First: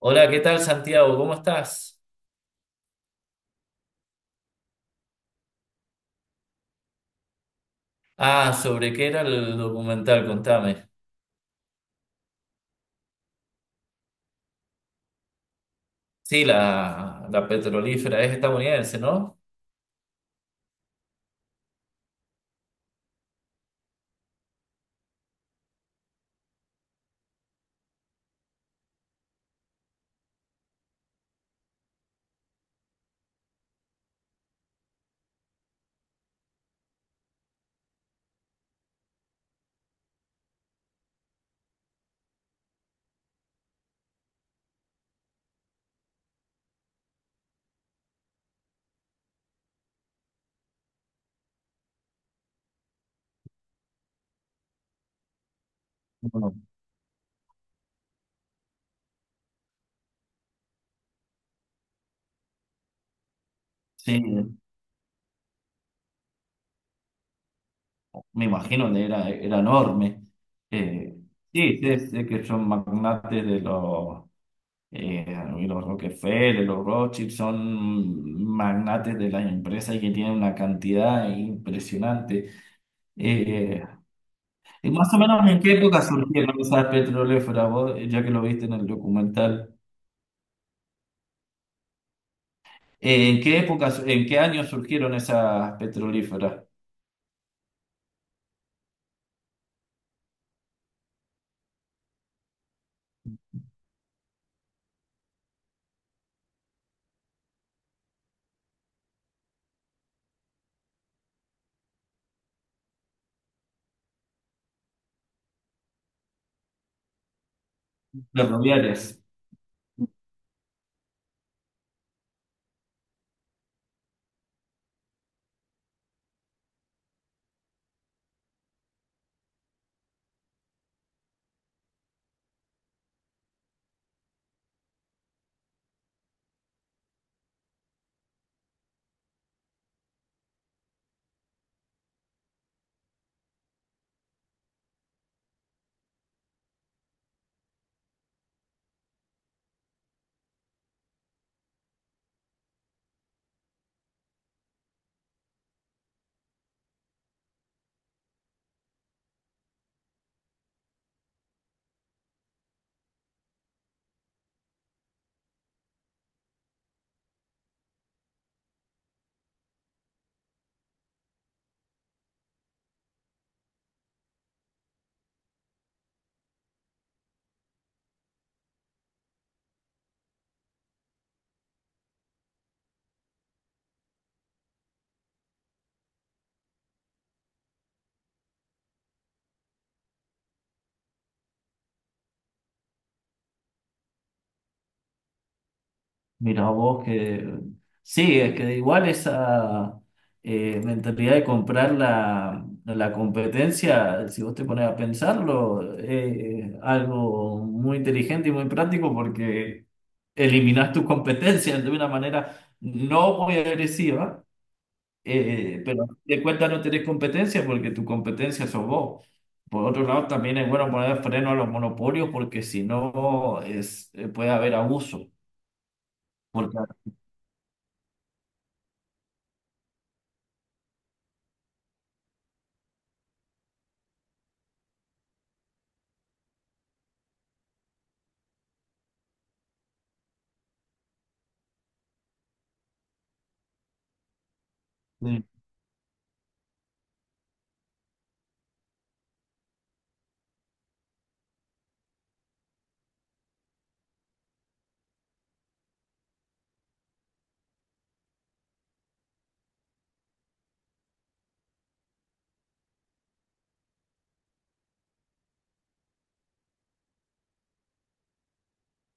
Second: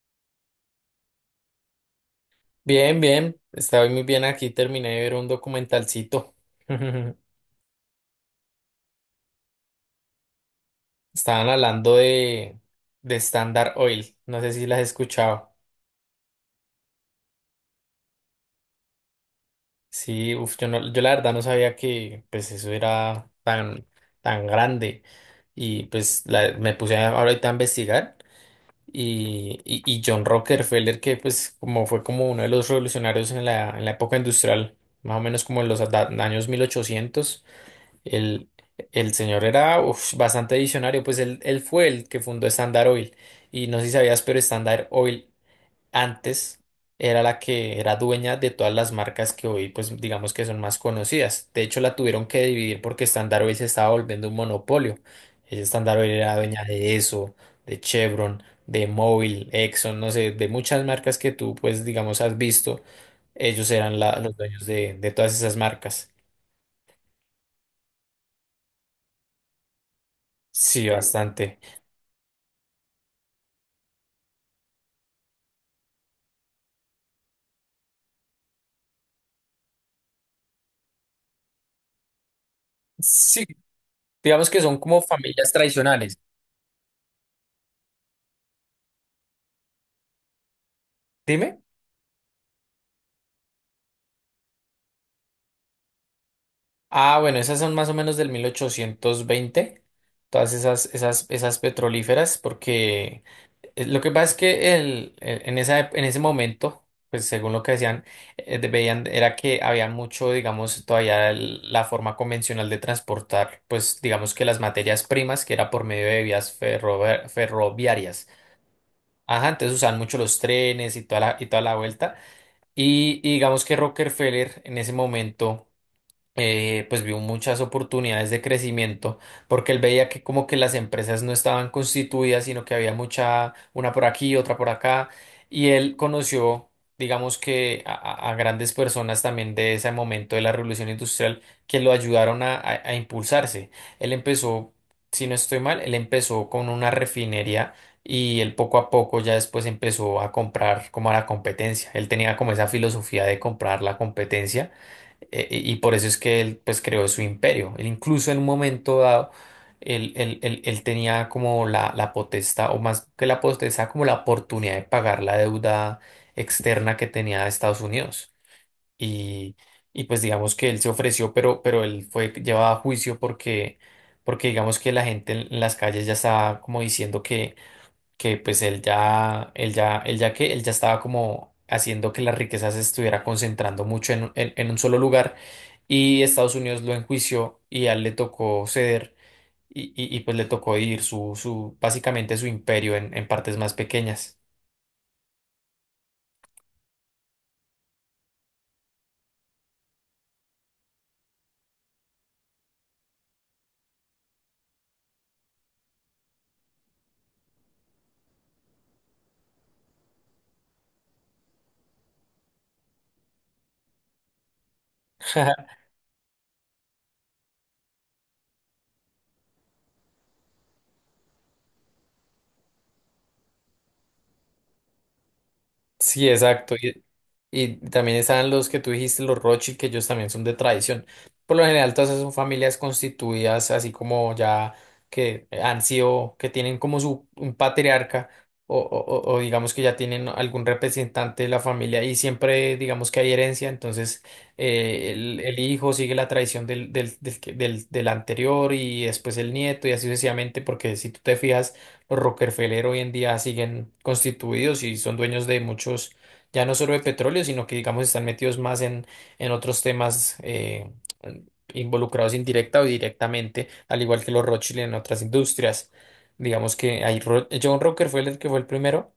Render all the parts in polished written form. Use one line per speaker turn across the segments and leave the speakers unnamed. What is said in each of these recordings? Hola, ¿qué tal, Santiago? ¿Cómo estás?
Bien, bien, estoy muy bien aquí, terminé de ver un documentalcito.
Ah, ¿sobre qué era el documental? Contame.
Estaban hablando de Standard Oil, no sé si las has escuchado.
Sí, la petrolífera es estadounidense, ¿no?
Sí, uf, yo la verdad no sabía que pues eso era tan grande. Y pues ahorita a investigar. Y John Rockefeller, que pues como fue como uno de los revolucionarios en en la época industrial, más o menos como en los años 1800. El, el señor era uf, bastante visionario, pues él fue el que fundó Standard Oil. Y no sé si sabías, pero Standard Oil antes era la que era dueña de todas las marcas que hoy, pues digamos que son más conocidas. De hecho, la tuvieron que dividir porque Standard Oil se estaba volviendo un monopolio. Ella, Standard Oil era
Bueno,
dueña de eso, de Chevron, de Mobil, Exxon, no sé, de muchas marcas que tú, pues digamos, has visto. Ellos eran
sí,
los dueños de todas esas marcas.
me imagino que era, era enorme.
Sí,
Eh,
bastante.
sí, sé que son magnates de eh, los Rockefeller, los Rothschild, son magnates de las empresas y que tienen una cantidad impresionante.
Sí,
Eh,
digamos que son
y
como
más o menos
familias
en qué época
tradicionales.
surgieron esas petrolíferas, vos, ya que lo viste en el documental.
Dime.
¿En qué épocas, en qué años surgieron esas petrolíferas
Ah, bueno, esas son más o menos del 1820 todas esas petrolíferas, porque lo que pasa es que en en ese momento, pues según lo que decían, veían, era que había mucho, digamos, todavía la forma convencional de transportar, pues digamos que las materias primas, que era por medio de vías ferroviarias.
ferroviarias?
Ajá, entonces usaban mucho los trenes y toda la vuelta. Y digamos que Rockefeller en ese momento pues vio muchas oportunidades de crecimiento porque él veía que como que las empresas no estaban constituidas, sino que había mucha, una por aquí, otra por acá, y él conoció, digamos que a grandes personas también de ese momento de la revolución industrial que lo ayudaron a impulsarse. Él empezó, si no estoy mal, él empezó con una refinería. Y él poco a poco ya después empezó a comprar como a la competencia. Él tenía como esa filosofía de comprar la competencia y por eso es que él pues creó su imperio. Él incluso en un momento dado, él tenía como la potestad, o más que la potestad, como la oportunidad de pagar la deuda externa que tenía Estados Unidos. Y, y pues digamos que él se ofreció, pero él fue llevado a juicio porque, porque digamos que la gente en las calles ya estaba como diciendo que pues él ya estaba como haciendo que la riqueza se estuviera concentrando mucho en, en un solo lugar y Estados Unidos lo enjuició y a él le tocó ceder y pues le tocó dividir básicamente su imperio en partes más pequeñas.
Mira vos que... Sí, es que igual esa mentalidad de comprar la competencia, si vos te pones a pensarlo, es algo muy inteligente y muy práctico porque eliminás tus competencias de una manera no muy agresiva. Pero de cuenta no tenés competencia porque tu competencia sos vos. Por otro lado, también es bueno poner freno a los monopolios porque si no es, puede haber abuso.
Sí, exacto.
Porque,
Y también están los que tú dijiste, los Rothschild, que ellos también son de tradición. Por lo general, todas esas son familias constituidas, así como ya que han sido, que tienen como su un patriarca o o digamos que ya tienen algún representante de la familia y siempre digamos que hay herencia, entonces el hijo sigue la tradición del, del, del, que- del del anterior y después el nieto y así sucesivamente, porque si tú te fijas los Rockefeller hoy en día siguen constituidos y son dueños de muchos, ya no solo de petróleo, sino que digamos están metidos más en otros temas involucrados indirecta o directamente, al igual que los Rothschild en otras industrias. Digamos que hay John Rockefeller, que fue el primero.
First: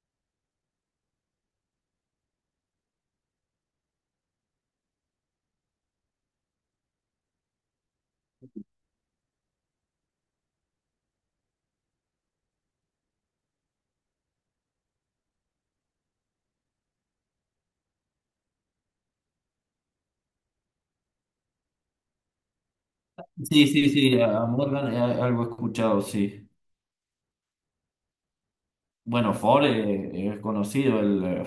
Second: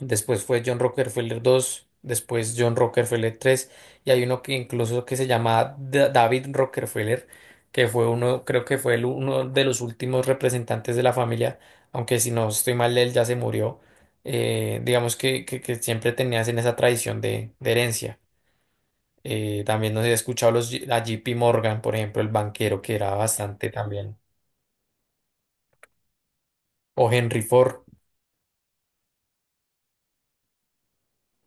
Después fue John Rockefeller dos, después John Rockefeller tres y hay uno que incluso que se llama David Rockefeller, que fue uno, creo que fue el uno de los últimos representantes de la familia, aunque si no estoy mal, él ya se murió. Digamos que siempre tenías en esa tradición de herencia. También nos he escuchado a JP Morgan, por ejemplo, el banquero, que era
sí,
bastante
sí,
también,
sí, a Morgan, algo he escuchado, sí.
o Henry Ford,
Bueno, Ford, es conocido, el,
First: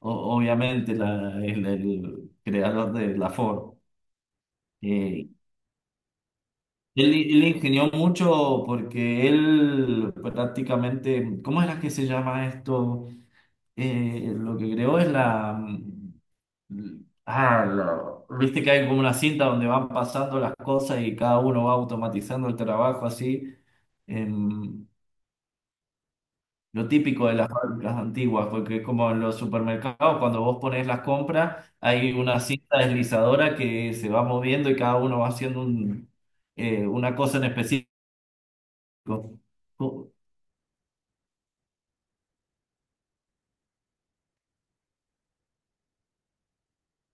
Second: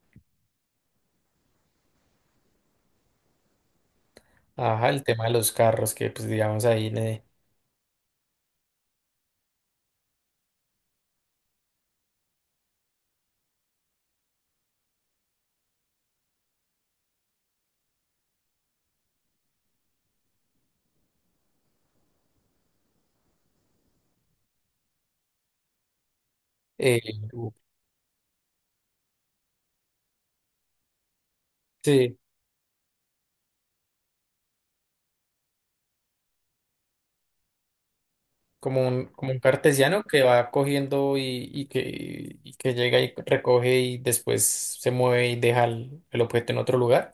obviamente el creador de la Ford.
ajá, el tema
Eh,
de los carros, que pues digamos ahí... en,
él ingenió mucho porque él prácticamente, ¿cómo era que se llama esto? Lo que creó es la... Ah, lo viste que hay como una cinta donde van pasando las cosas y cada uno va automatizando el trabajo así. em, lo
eh,
típico de las fábricas antiguas, porque es como en los supermercados, cuando vos pones las compras, hay
sí.
una cinta deslizadora que se va moviendo y cada uno va haciendo un, una cosa en específico.
Como un, como un cartesiano que va cogiendo y que llega y recoge y después se mueve y deja el objeto en otro lugar.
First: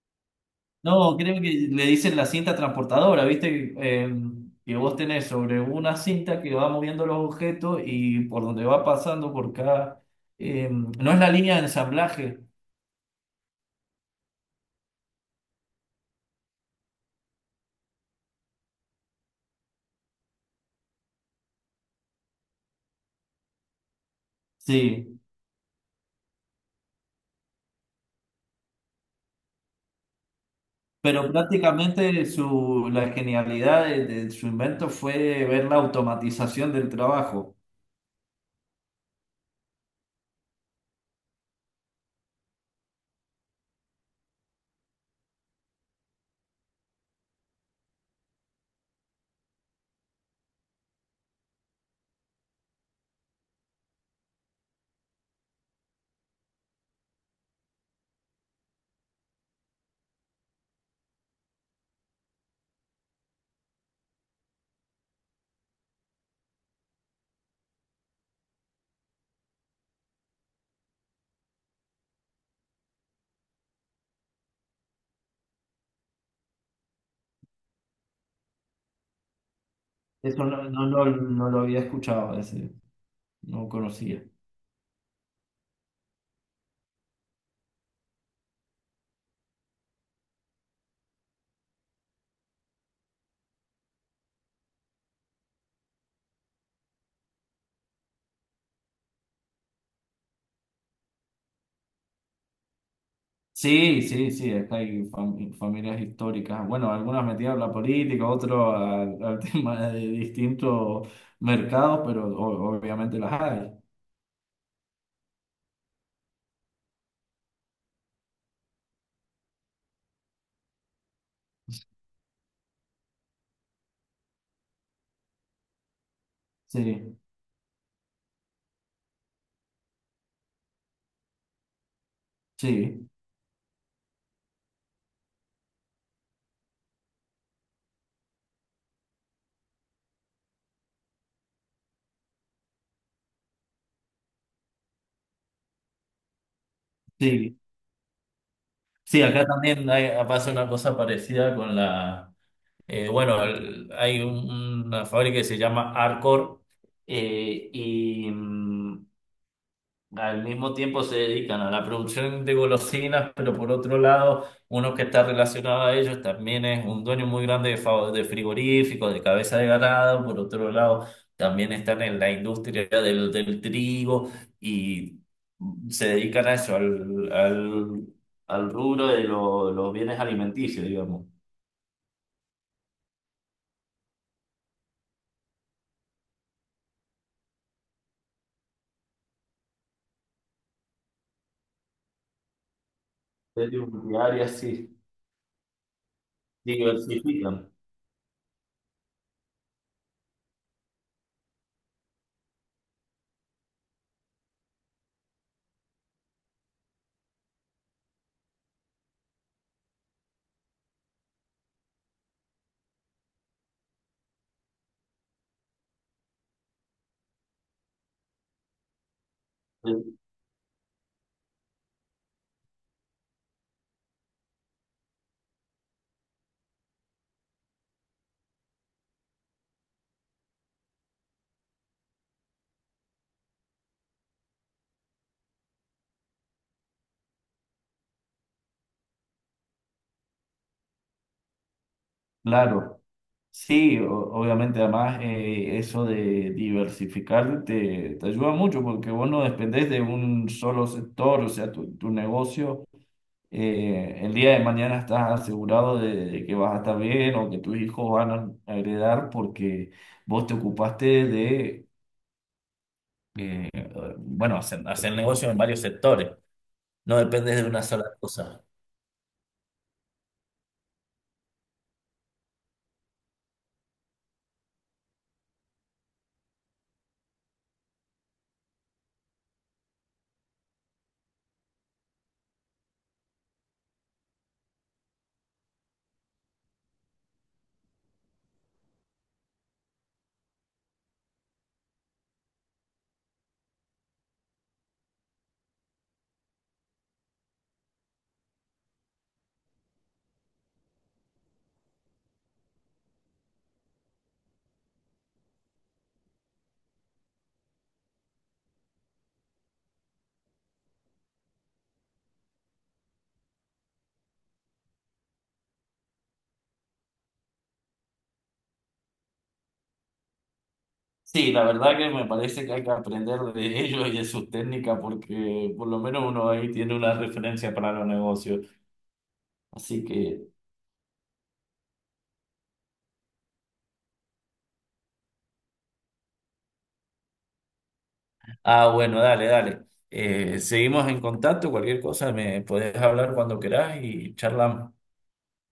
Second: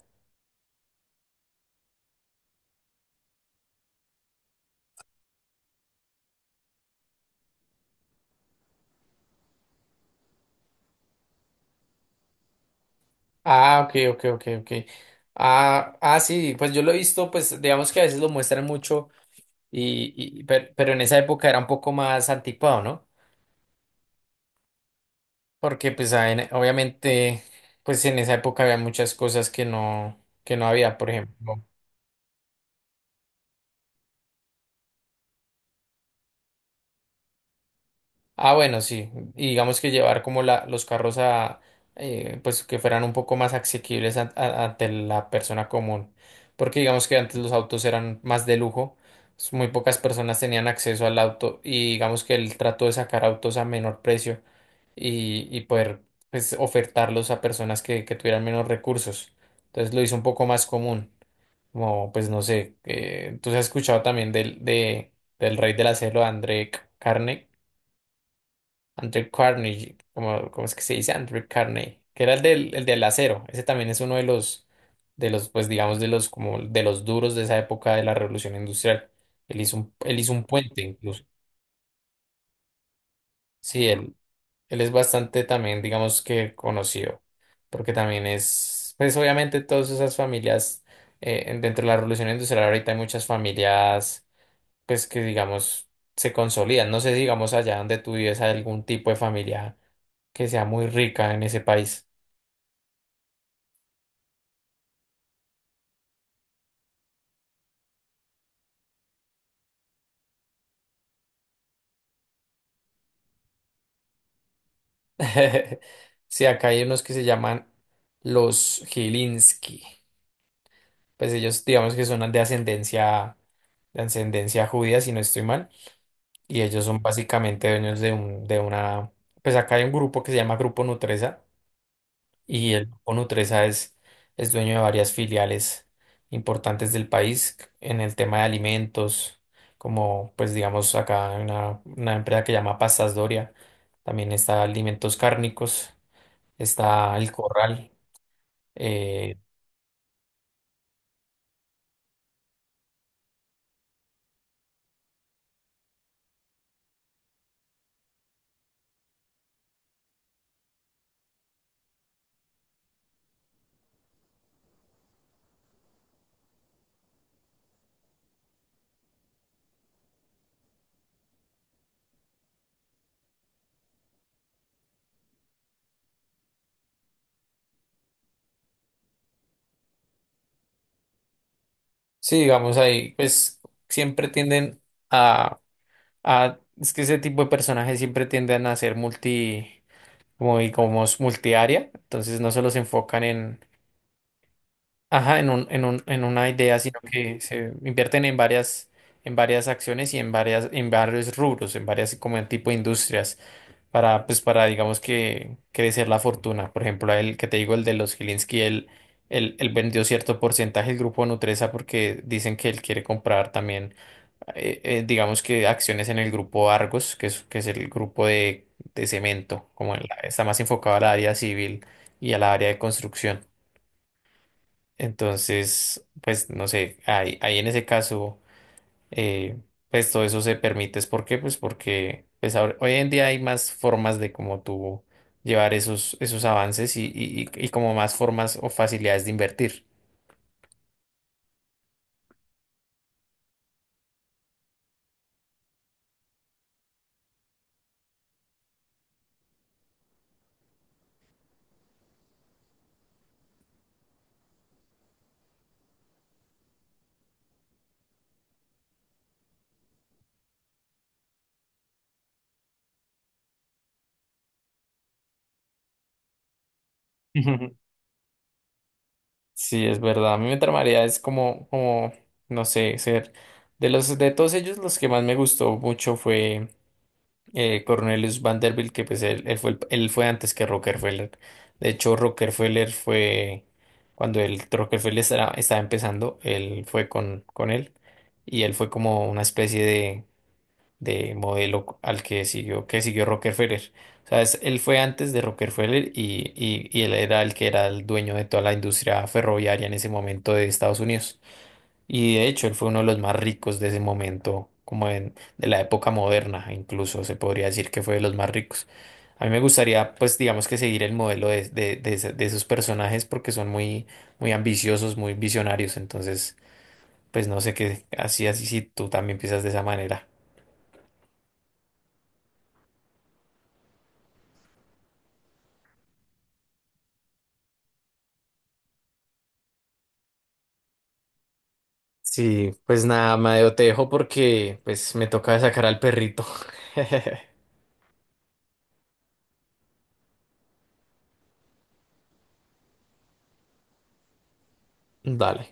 No, creo que le dicen la cinta transportadora, ¿viste? Que vos tenés sobre una cinta que va moviendo los objetos y por donde va pasando por cada... No es la línea de ensamblaje,
Ah, ok, ok, ok, ok. Ah, ah, sí, pues yo lo he visto, pues digamos que a veces lo muestran mucho, y, pero, en esa época era un poco más anticuado, ¿no?
sí,
Porque pues ah, obviamente, pues en esa época había muchas cosas que no había, por
pero
ejemplo.
prácticamente la genialidad de su invento fue ver la automatización del trabajo.
Ah, bueno, sí. Y digamos que llevar como los carros a, pues que fueran un poco más asequibles ante la persona común. Porque digamos que antes los autos eran más de lujo, muy pocas personas tenían acceso al auto y digamos que él trató de sacar autos a menor precio y poder pues, ofertarlos a personas que tuvieran menos recursos. Entonces lo hizo un poco más común. Como, pues no sé, tú has escuchado también de, del rey de la selva, André Carnegie. Andrew Carnegie, como, ¿cómo es que se dice? Andrew Carnegie, que era el del acero. Ese también es uno de de los, pues digamos, de los, como de los duros de esa época de la Revolución Industrial. Él hizo un
Eso no,
puente
no, lo
incluso.
no lo había escuchado, ese, no
Sí, él,
conocía.
él es bastante también, digamos que conocido, porque también es, pues obviamente todas esas familias, dentro de la Revolución Industrial ahorita hay muchas familias pues que digamos se consolidan. No sé, si, digamos allá donde tú vives hay algún tipo de familia que sea muy rica en ese país.
Sí, sí, sí, acá hay familias históricas. Bueno, algunas metidas a la política, otros al, al tema de distintos mercados, pero obviamente las hay.
Sí, acá hay unos que se llaman los Gilinski. Pues ellos digamos que son de ascendencia judía, si no estoy mal. Y ellos son
Sí,
básicamente dueños de una, pues acá hay un grupo que se llama Grupo Nutresa y el
sí,
Grupo Nutresa es dueño de varias filiales importantes del país en el tema de alimentos, como pues digamos acá hay una empresa que llama Pastas Doria, también está Alimentos Cárnicos, está El
sí.
Corral.
Sí,
Eh,
acá también pasa una cosa parecida con la, bueno, hay una fábrica que se llama Arcor, eh, y, mm, al mismo tiempo se dedican a la producción de golosinas, pero por otro lado, uno que está relacionado a ellos también es un dueño muy grande de, de frigoríficos, de cabeza de ganado. Por otro lado, también están en la industria del, del trigo y se dedican a eso, al, al, al rubro de los bienes alimenticios, digamos.
sí, digamos ahí, pues siempre tienden a, es que ese tipo de personajes siempre tienden a ser multi, como, y como multiárea, entonces no solo se enfocan.
Es de un área así,
Ajá, en un, en una idea, sino que
diversifican.
se invierten en varias acciones y en varias, en varios rubros, en varias como en tipo de industrias, para, pues, para, digamos que crecer la fortuna. Por ejemplo, el que te digo, el de los Gilinski, él vendió cierto porcentaje del grupo Nutresa porque dicen que él quiere comprar también, digamos que acciones en el grupo Argos, que es el grupo de cemento, como en está más enfocado al área civil y al área de construcción. Entonces, pues no sé, ahí en ese caso, eh, pues todo eso se permite. ¿Es? ¿Por qué? Pues porque pues, hoy en día hay más formas de cómo tú llevar esos, esos avances y, como más formas o facilidades de invertir.
Claro. Sí, obviamente, además eso de diversificar te, te ayuda mucho porque vos no dependés de un solo sector, o sea, tu negocio, el día de mañana estás asegurado de que vas a estar bien o que tus hijos van a heredar porque vos te ocupaste de, eh, bueno, hacer, hacer negocio en varios sectores, no dependes de una sola cosa.
Sí, es verdad. A mí me tramaría es como, como, no sé, ser de los de todos ellos los que más me gustó mucho fue Cornelius Vanderbilt, que pues él fue, él fue antes que Rockefeller. De hecho, Rockefeller fue, cuando el Rockefeller estaba, estaba empezando, él fue con él y él fue como una especie de modelo al que siguió Rockefeller. O sea, él fue antes de Rockefeller y él era el que era el dueño de toda la industria ferroviaria en ese momento de Estados Unidos. Y de hecho, él fue uno de los más ricos de ese momento, como en, de la época moderna, incluso se podría decir que fue de los más ricos. A mí me gustaría, pues, digamos que seguir el modelo de de esos personajes porque son muy, muy ambiciosos, muy visionarios. Entonces, pues, no sé qué, así, así, si tú también piensas de esa manera.
Sí, la verdad que me parece que hay que aprender de ellos y de sus técnicas porque por lo menos uno ahí tiene una referencia para los negocios. Así que,
Sí, pues nada, Madeo, te dejo porque, pues, me toca sacar al perrito.
ah, bueno, dale, dale. Seguimos en contacto, cualquier cosa me podés hablar cuando querás y charlamos.
Dale.